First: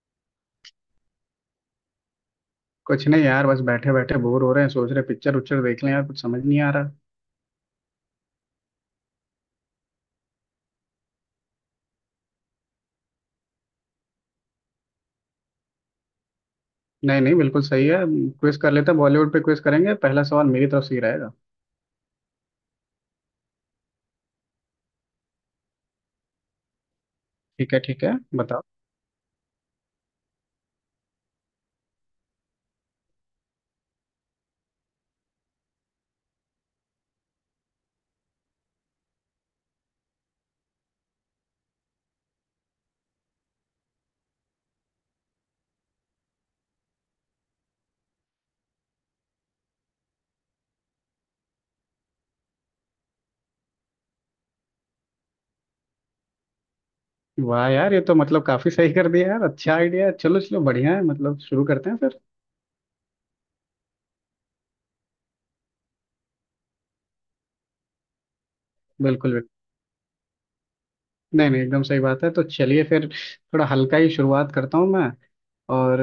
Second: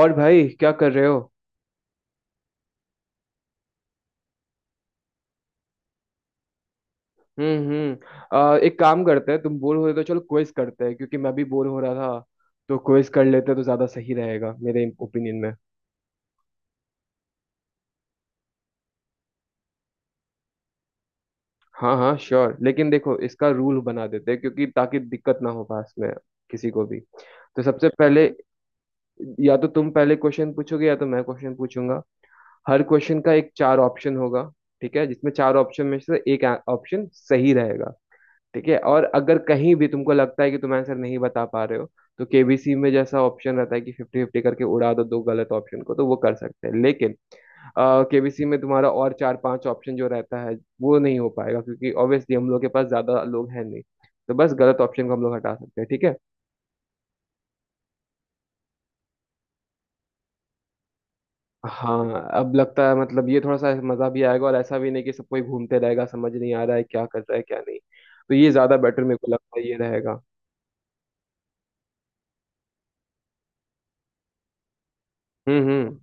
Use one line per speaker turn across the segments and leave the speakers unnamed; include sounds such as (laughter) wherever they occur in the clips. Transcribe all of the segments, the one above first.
और भाई क्या कर रहे हो।
कुछ नहीं यार बस बैठे बैठे बोर हो रहे हैं। सोच रहे पिक्चर उच्चर देख लें यार, कुछ समझ नहीं आ रहा।
हम्म। एक काम करते हैं, तुम बोर हो रहे हो तो चलो क्विज करते हैं क्योंकि मैं भी बोर हो रहा था। तो क्विज कर लेते हैं तो ज्यादा सही रहेगा मेरे ओपिनियन में।
नहीं नहीं, बिल्कुल सही है। क्विज कर लेते हैं, बॉलीवुड पे क्विज करेंगे। पहला सवाल मेरी तरफ से ही रहेगा।
हाँ हाँ श्योर, लेकिन देखो इसका रूल बना देते हैं क्योंकि ताकि दिक्कत ना हो पास में किसी को भी। तो
ठीक है
सबसे
ठीक है,
पहले
बताओ।
या तो तुम पहले क्वेश्चन पूछोगे या तो मैं क्वेश्चन पूछूंगा। हर क्वेश्चन का एक चार ऑप्शन होगा, ठीक है, जिसमें चार ऑप्शन में से एक ऑप्शन सही रहेगा। ठीक है, और अगर कहीं भी तुमको लगता है कि तुम आंसर नहीं बता पा रहे हो, तो केबीसी में जैसा ऑप्शन रहता है कि फिफ्टी फिफ्टी करके उड़ा दो दो गलत ऑप्शन को, तो वो कर सकते हैं, लेकिन केबीसी में तुम्हारा और चार पांच ऑप्शन जो रहता है वो नहीं हो पाएगा क्योंकि ऑब्वियसली हम लोग के पास ज्यादा लोग हैं नहीं। तो बस गलत ऑप्शन को हम लोग हटा सकते हैं, ठीक है।
वाह यार, ये तो मतलब काफी सही कर दिया यार, अच्छा आइडिया है। चलो चलो, बढ़िया है, मतलब शुरू करते हैं फिर।
हाँ अब लगता है मतलब ये थोड़ा सा मजा भी आएगा, और ऐसा भी नहीं कि सब कोई घूमते रहेगा समझ नहीं आ रहा है क्या कर रहा है क्या नहीं, तो ये ज्यादा बेटर मेरे को
बिल्कुल बिल्कुल।
लगता है ये रहेगा।
नहीं नहीं, एकदम सही बात है, तो चलिए फिर। थोड़ा हल्का ही शुरुआत करता हूँ मैं।
हम्म।
और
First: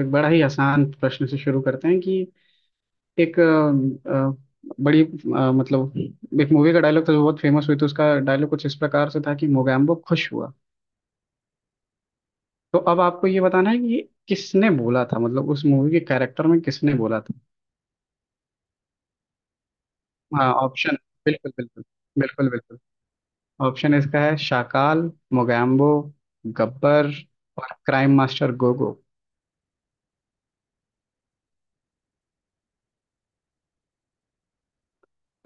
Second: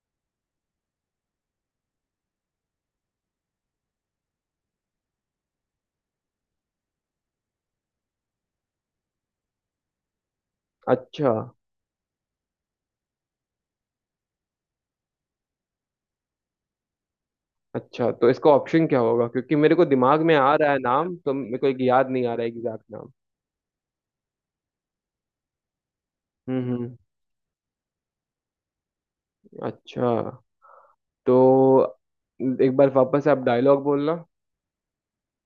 एक बड़ा ही आसान प्रश्न से शुरू करते हैं कि एक मतलब एक मूवी का डायलॉग था जो बहुत फेमस हुई थी। उसका डायलॉग कुछ इस प्रकार से था कि मोगैम्बो खुश हुआ।
अच्छा,
तो अब आपको ये बताना है कि ये किसने बोला था, मतलब उस मूवी के कैरेक्टर में किसने बोला था।
अच्छा तो इसका ऑप्शन क्या होगा, क्योंकि मेरे को दिमाग में
हाँ,
आ रहा है
ऑप्शन।
नाम, तो
बिल्कुल
मेरे को एक
बिल्कुल।
याद नहीं आ रहा है
बिल्कुल बिल्कुल।
एग्जैक्ट नाम।
ऑप्शन इसका है शाकाल, मोगैम्बो,
हम्म।
गब्बर और क्राइम मास्टर गोगो।
अच्छा, तो एक बार वापस आप डायलॉग बोलना।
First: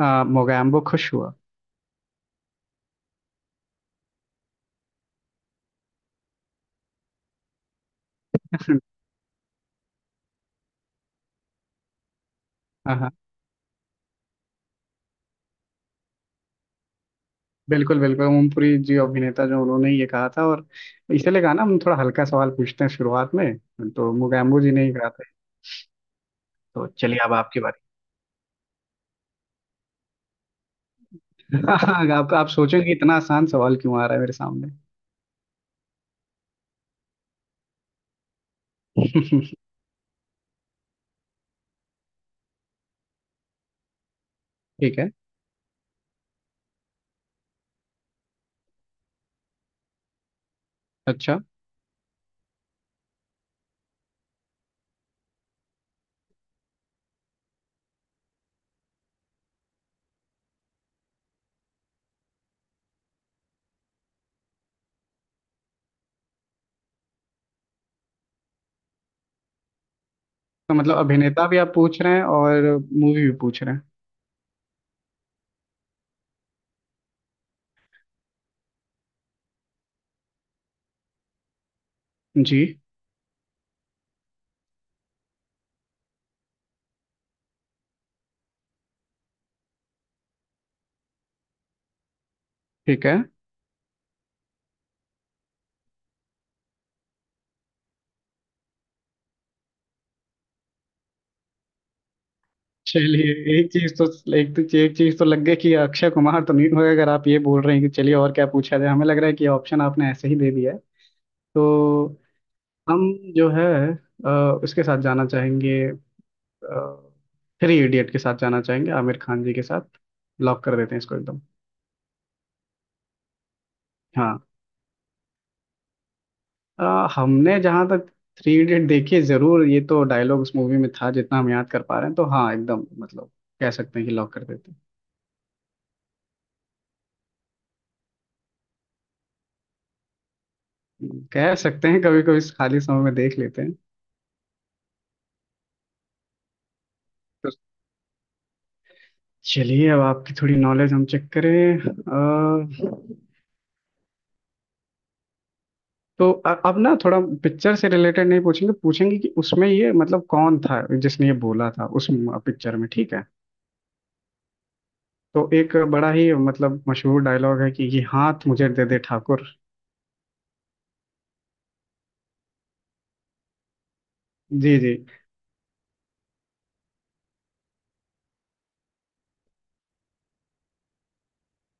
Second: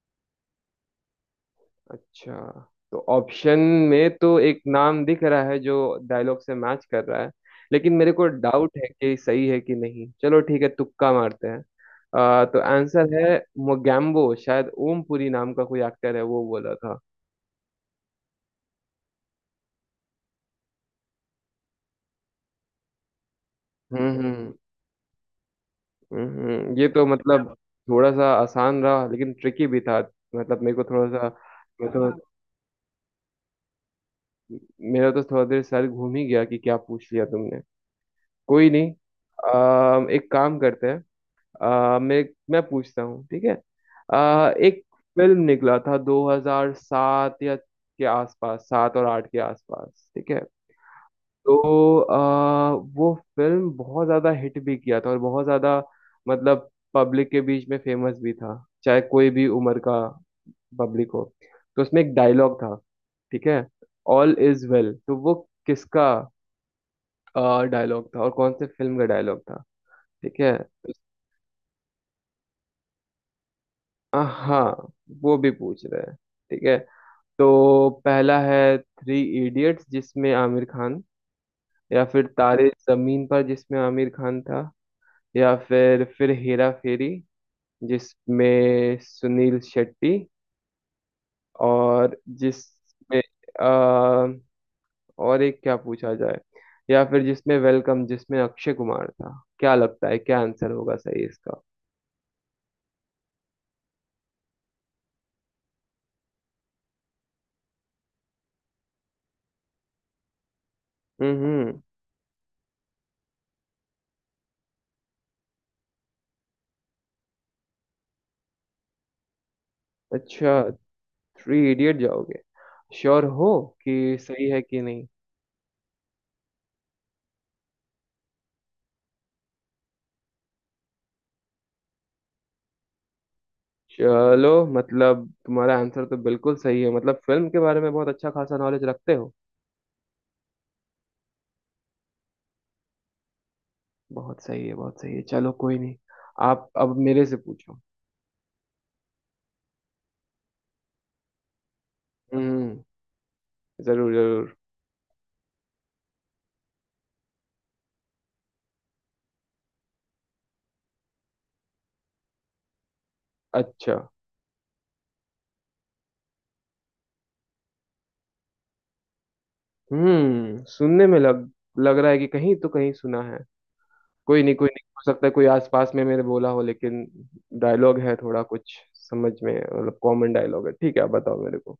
मोगैम्बो खुश हुआ।
अच्छा, तो ऑप्शन में तो एक नाम दिख रहा है जो डायलॉग से मैच कर रहा है, लेकिन मेरे को डाउट है कि सही है कि नहीं। चलो ठीक है तुक्का मारते हैं। तो आंसर है मोगैम्बो, शायद ओमपुरी नाम का कोई एक्टर है वो बोला था।
बिल्कुल बिल्कुल, ओमपुरी जी अभिनेता जो, उन्होंने ये कहा था। और इसीलिए कहा ना, हम थोड़ा हल्का सवाल पूछते हैं शुरुआत में। तो
हम्म
मुगैम्बो जी ने ही कहा था। तो
ये तो क्या
चलिए, अब
मतलब बात।
आपकी
थोड़ा सा आसान रहा लेकिन ट्रिकी भी था, मतलब मेरे को थोड़ा सा। मैं तो,
बारी। (laughs) आप सोचेंगे इतना आसान सवाल क्यों आ रहा है मेरे सामने।
मेरा तो थोड़ा देर सर घूम ही गया कि क्या पूछ लिया तुमने। कोई नहीं।
(laughs)
एक काम करते हैं। अम, मैं पूछता हूँ, ठीक है। एक
ठीक है।
फिल्म निकला था 2007 या के आसपास, सात और आठ के आसपास, ठीक है।
अच्छा,
तो वो फिल्म बहुत ज्यादा हिट भी किया था, और बहुत ज्यादा मतलब पब्लिक के बीच में फेमस भी था, चाहे कोई भी उम्र का पब्लिक हो। तो उसमें एक डायलॉग था, ठीक है। ऑल इज वेल, तो वो किसका डायलॉग था और कौन से फिल्म का डायलॉग था, ठीक है।
तो मतलब अभिनेता भी आप पूछ रहे हैं और मूवी भी पूछ रहे हैं।
हाँ, वो भी पूछ रहे हैं, ठीक है। तो पहला है थ्री इडियट्स जिसमें आमिर खान, या फिर
जी।
तारे जमीन पर जिसमें आमिर खान था, या फिर हेरा फेरी जिसमें सुनील शेट्टी, और
ठीक है।
जिसमें आ, और एक क्या पूछा जाए, या फिर जिसमें वेलकम जिसमें अक्षय कुमार था। क्या लगता है क्या आंसर होगा सही इसका।
चलिए, एक चीज तो एक चीज तो लग गई कि अक्षय कुमार तो नहीं होगा। अगर आप ये बोल रहे हैं कि चलिए और क्या पूछा जाए, हमें लग रहा है कि ऑप्शन आपने ऐसे ही दे दिया है।
हम्म।
तो हम जो है अ, उसके साथ जाना चाहेंगे, थ्री इडियट के साथ जाना चाहेंगे, आमिर खान जी के साथ।
अच्छा,
लॉक कर देते हैं इसको एकदम।
थ्री इडियट जाओगे, श्योर हो कि
हाँ,
सही है कि नहीं।
हमने जहाँ तक थ्री इडियट देखिए जरूर, ये तो डायलॉग उस मूवी में था जितना हम याद कर पा रहे हैं, तो हाँ एकदम मतलब कह सकते हैं कि लॉक कर
चलो,
देते हैं।
मतलब तुम्हारा आंसर तो बिल्कुल सही है, मतलब फिल्म के बारे में बहुत अच्छा खासा नॉलेज रखते हो।
कह सकते हैं कभी कभी खाली समय में देख लेते हैं।
बहुत सही है बहुत सही है, चलो कोई नहीं। आप अब मेरे से
तो
पूछो।
चलिए, अब आपकी थोड़ी नॉलेज हम चेक करें।
हम्म, जरूर जरूर।
तो अब ना थोड़ा पिक्चर से रिलेटेड नहीं पूछेंगे, पूछेंगे कि उसमें ये मतलब कौन था जिसने ये बोला था उस पिक्चर में, ठीक है।
अच्छा।
तो एक बड़ा ही मतलब मशहूर डायलॉग है कि ये हाथ मुझे दे दे ठाकुर।
हम्म, सुनने में लग लग रहा है कि कहीं तो कहीं सुना है। कोई नहीं कोई
जी
नहीं,
जी।
हो सकता है कोई आसपास में मैंने बोला हो, लेकिन डायलॉग है थोड़ा कुछ समझ में, मतलब कॉमन डायलॉग है। ठीक है, आप बताओ मेरे को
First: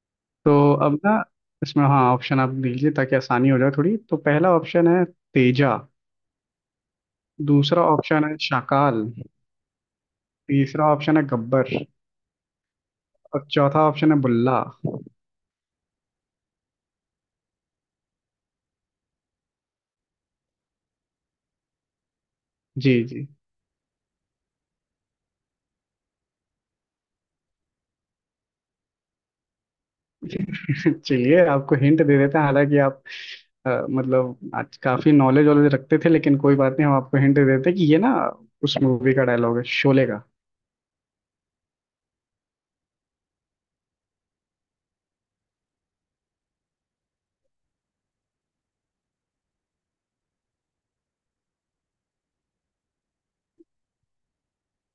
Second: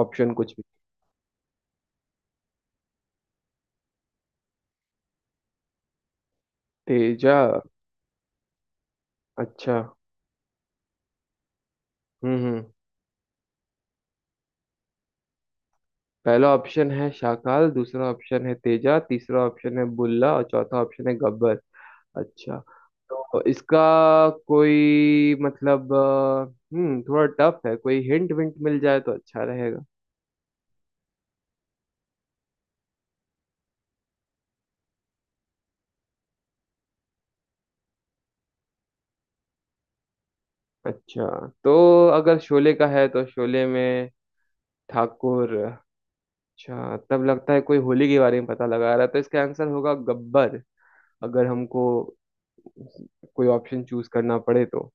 ऑप्शन कुछ भी।
तो अब ना, इसमें हाँ, ऑप्शन आप दीजिए ताकि आसानी हो जाए थोड़ी। तो पहला ऑप्शन है तेजा,
तेजा।
दूसरा ऑप्शन है शाकाल,
अच्छा।
तीसरा ऑप्शन है गब्बर
हम्म।
और चौथा ऑप्शन है बुल्ला।
पहला ऑप्शन है शाकाल, दूसरा ऑप्शन है तेजा, तीसरा ऑप्शन है बुल्ला, और चौथा ऑप्शन है गब्बर। अच्छा,
जी जी।
तो इसका कोई मतलब हम्म, थोड़ा टफ है, कोई हिंट विंट मिल जाए तो अच्छा रहेगा।
चलिए, आपको हिंट दे देते हैं। हालांकि आप मतलब आज काफी नॉलेज वॉलेज रखते थे, लेकिन कोई बात नहीं, हम आपको हिंट दे देते हैं कि ये ना उस मूवी का डायलॉग है, शोले का।
अच्छा, तो अगर शोले का है, तो शोले में ठाकुर। अच्छा, तब लगता है कोई होली के बारे में पता लगा रहा है, तो इसका आंसर होगा गब्बर, अगर हमको कोई ऑप्शन चूज करना पड़े तो।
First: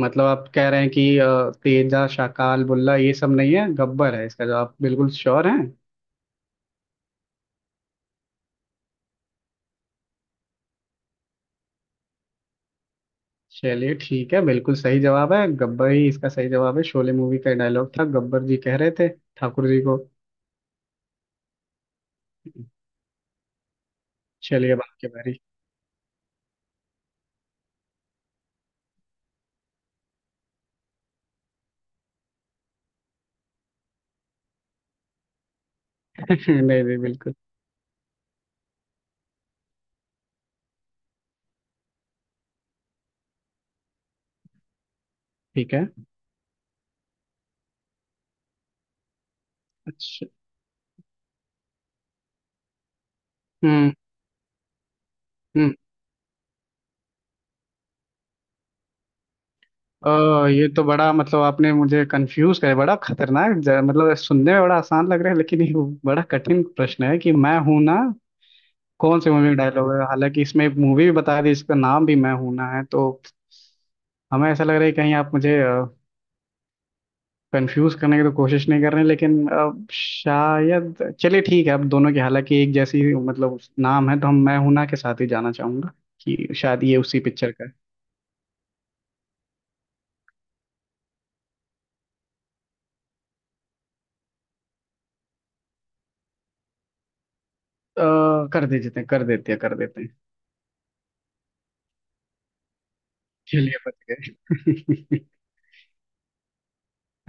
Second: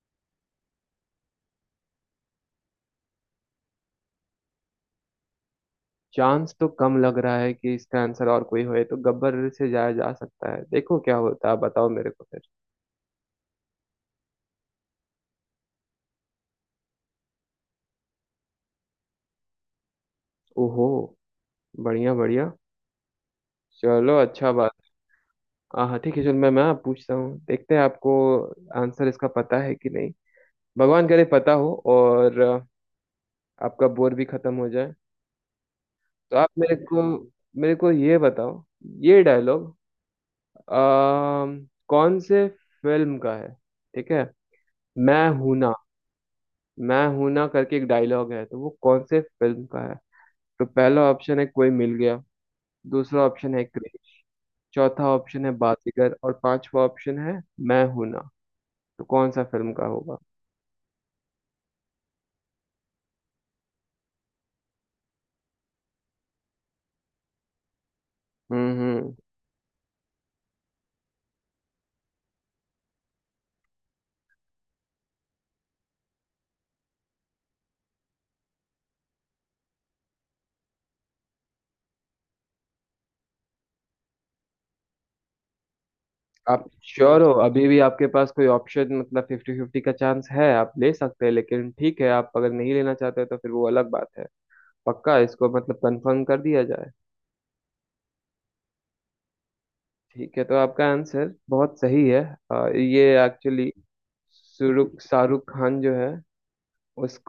मतलब आप कह रहे हैं कि तेजा, शाकाल, बुल्ला ये सब नहीं है, गब्बर है, इसका जवाब बिल्कुल श्योर है।
चांस तो कम लग रहा है कि इसका आंसर और कोई होए, तो गब्बर से जाया जा सकता है, देखो क्या होता है, बताओ मेरे को फिर।
चलिए ठीक है, बिल्कुल सही जवाब है, गब्बर ही इसका सही जवाब है। शोले मूवी का डायलॉग था, गब्बर जी कह रहे थे ठाकुर जी को।
ओहो। बढ़िया बढ़िया, चलो अच्छा
चलिए,
बात।
अब आपकी बारी।
हाँ हाँ ठीक है, चलो मैं आप पूछता हूँ, देखते हैं आपको आंसर इसका पता है कि नहीं। भगवान करे पता हो, और आपका बोर भी खत्म हो जाए। तो आप
(laughs) नहीं
मेरे
नहीं,
को
बिल्कुल।
मेरे को ये बताओ ये डायलॉग कौन से फिल्म का है, ठीक है। मैं हूं ना,
ठीक है।
मैं हूं ना करके एक डायलॉग है, तो वो कौन से फिल्म का है।
अच्छा।
तो पहला ऑप्शन है कोई मिल गया, दूसरा ऑप्शन है
हम्म
क्रेज, चौथा ऑप्शन है
हम्म।
बाजीगर, और पांचवा ऑप्शन है मैं हूं ना, तो कौन सा फिल्म का होगा।
ओ, ये तो बड़ा मतलब आपने मुझे कंफ्यूज करे, बड़ा खतरनाक मतलब सुनने में बड़ा आसान लग रहा है, लेकिन ये बड़ा कठिन प्रश्न है कि मैं हूं ना
हम्म।
कौन सी मूवी का डायलॉग है। हालांकि इसमें मूवी भी बता दी, इसका नाम भी मैं हूं ना है, तो हमें ऐसा लग रहा है कि कहीं आप मुझे कंफ्यूज करने की तो कोशिश नहीं कर रहे हैं, लेकिन अब शायद चलिए ठीक है, अब दोनों की हालांकि एक जैसी मतलब नाम है, तो हम मैं हूं ना के साथ ही जाना चाहूंगा कि
आप
शायद ये उसी
श्योर हो,
पिक्चर का
अभी
है।
भी आपके पास कोई ऑप्शन मतलब फिफ्टी फिफ्टी का चांस है, आप ले सकते हैं, लेकिन ठीक है, आप अगर नहीं लेना चाहते तो फिर वो अलग बात है। पक्का इसको मतलब कंफर्म कर दिया जाए।
कर दीजिए, कर देते हैं।
ठीक है, तो आपका आंसर बहुत सही है। ये एक्चुअली
चलिए बच
शाहरुख
गए।
शाहरुख खान जो है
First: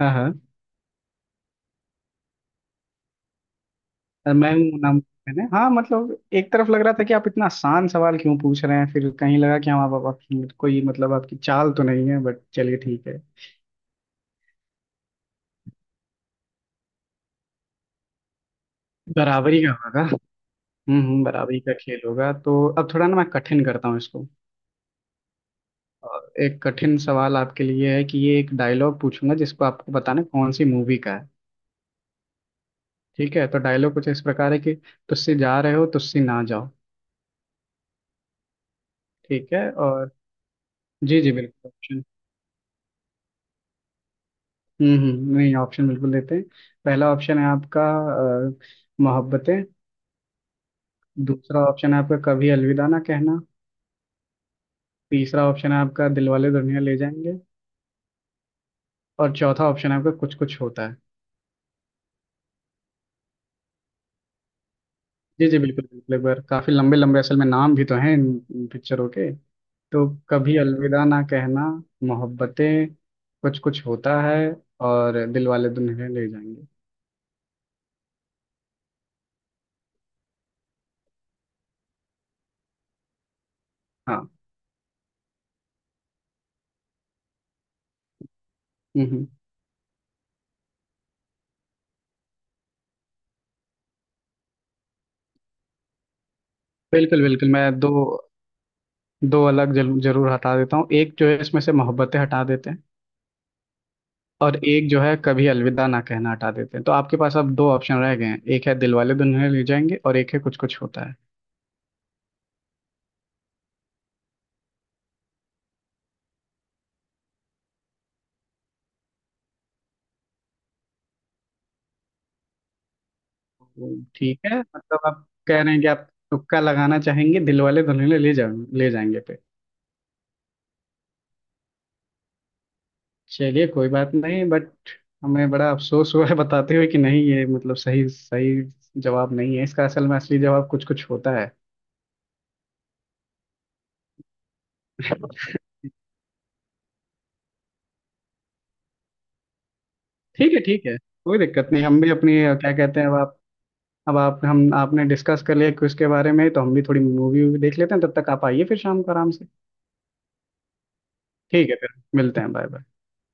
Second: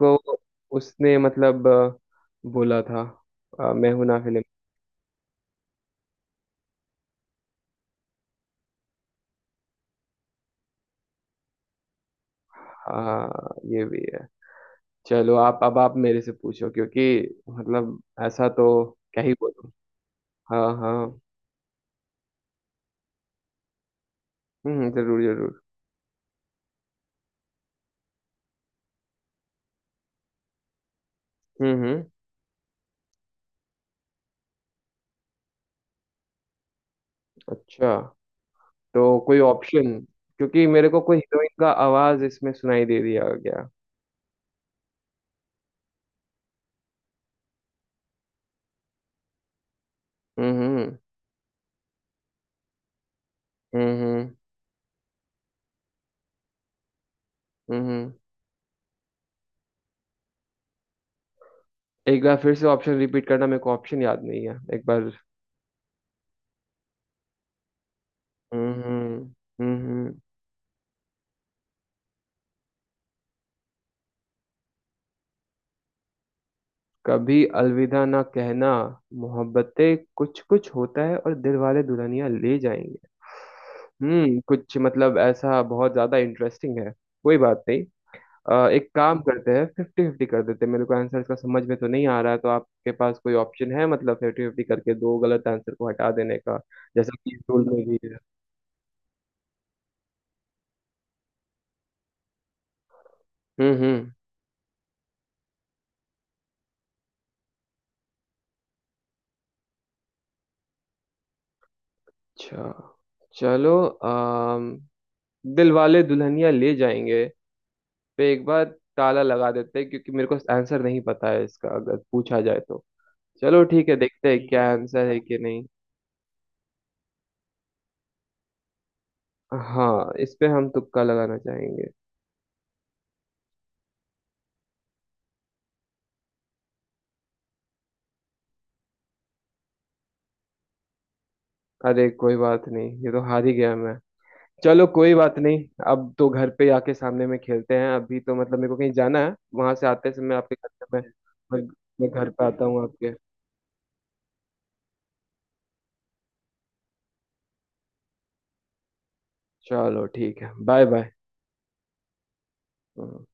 (laughs) हाँ हाँ।
उसने मतलब बोला था। मैं हूं ना फिल्म।
मैं हूँ नाम, मैंने, हाँ मतलब एक तरफ लग रहा था कि आप इतना आसान सवाल क्यों पूछ रहे हैं, फिर कहीं लगा कि हम आप, आपकी कोई मतलब आपकी चाल तो नहीं है, बट चलिए ठीक है।
हाँ, ये भी है। चलो, आप अब आप मेरे से पूछो क्योंकि मतलब ऐसा तो क्या ही
बराबरी
बोलूं।
का होगा।
हाँ हाँ।
बराबरी का खेल होगा। तो अब थोड़ा ना मैं कठिन करता हूँ इसको।
हम्म, जरूर जरूर।
और एक कठिन सवाल आपके लिए है कि ये एक डायलॉग पूछूंगा जिसको आपको बताना है कौन सी मूवी का है।
हम्म।
ठीक है, तो डायलॉग कुछ इस प्रकार है कि तुझसे जा रहे हो तुझसे ना जाओ।
अच्छा, तो कोई
ठीक है।
ऑप्शन,
और
क्योंकि मेरे को कोई
जी जी
हीरोइन का
बिल्कुल।
आवाज इसमें सुनाई दे दिया गया।
नहीं ऑप्शन बिल्कुल देते हैं। पहला ऑप्शन है आपका अ, मोहब्बतें,
हम्म।
दूसरा ऑप्शन है आपका कभी अलविदा ना कहना,
हम्म।
तीसरा ऑप्शन है आपका दिलवाले दुल्हनिया ले जाएंगे
हम्म। हम्म।
और चौथा ऑप्शन है आपका कुछ कुछ होता है।
एक बार फिर से ऑप्शन रिपीट करना, मेरे को ऑप्शन याद नहीं है एक बार।
जी जी, बिल्कुल बिल्कुल। एक बार काफी लंबे लंबे असल में नाम भी तो हैं इन इन पिक्चरों
हम्म।
के।
हम्म।
तो
हम्म।
कभी अलविदा ना कहना, मोहब्बतें, कुछ कुछ होता है और दिलवाले दुल्हनिया ले जाएंगे।
कभी अलविदा ना कहना, मोहब्बतें, कुछ कुछ होता है, और दिल वाले दुल्हनिया ले जाएंगे।
हाँ।
हम्म, कुछ मतलब ऐसा बहुत ज्यादा इंटरेस्टिंग है। कोई बात नहीं, एक
हम्म
काम
हम्म,
करते हैं, फिफ्टी फिफ्टी कर देते हैं, मेरे को आंसर इसका समझ में तो नहीं आ रहा है, तो आपके पास कोई ऑप्शन है मतलब फिफ्टी फिफ्टी करके दो गलत आंसर को हटा देने का, जैसा
बिल्कुल
कि
बिल्कुल। मैं
रूल में
दो
भी है।
दो अलग जरूर जरूर हटा देता हूँ। एक जो है इसमें से मोहब्बतें हटा देते हैं
हम्म।
और एक जो है कभी अलविदा ना कहना हटा देते हैं। तो आपके पास अब दो ऑप्शन रह गए हैं, एक है दिलवाले दुल्हनिया ले जाएंगे और एक है कुछ कुछ होता है।
अच्छा, चलो। अम दिल वाले दुल्हनिया ले जाएंगे पे एक बार ताला लगा देते हैं, क्योंकि मेरे को आंसर नहीं पता है इसका अगर पूछा जाए तो। चलो ठीक
तो
है, देखते हैं
ठीक
ठीक
है,
क्या है
मतलब
आंसर है
आप
कि
कह
नहीं।
रहे हैं कि आप तुक्का लगाना चाहेंगे दिलवाले दुल्हनिया ले जाएंगे पे।
हाँ, इस पे हम तुक्का लगाना चाहेंगे।
चलिए, कोई बात नहीं, बट हमें बड़ा अफसोस हुआ है बताते हुए कि नहीं, ये मतलब सही सही जवाब नहीं है इसका। असल में असली जवाब कुछ कुछ होता है।
अरे कोई बात नहीं, ये तो हार ही गया मैं। चलो कोई बात नहीं, अब तो घर पे आके सामने में खेलते हैं, अभी तो मतलब मेरे को कहीं जाना है, वहां से आते समय
ठीक
आपके
है
घर
ठीक है,
पे मैं,
कोई
मैं
दिक्कत नहीं, हम
मैं
भी
घर
अपनी
पे आता
क्या
हूँ
कहते हैं,
आपके।
अब आप, हम आपने डिस्कस कर लिया क्विज के बारे में, तो हम भी थोड़ी मूवी वूवी देख लेते हैं तब तक। आप आइए फिर शाम को आराम से।
चलो ठीक है, बाय
ठीक है फिर, मिलते हैं, बाय बाय।
बाय।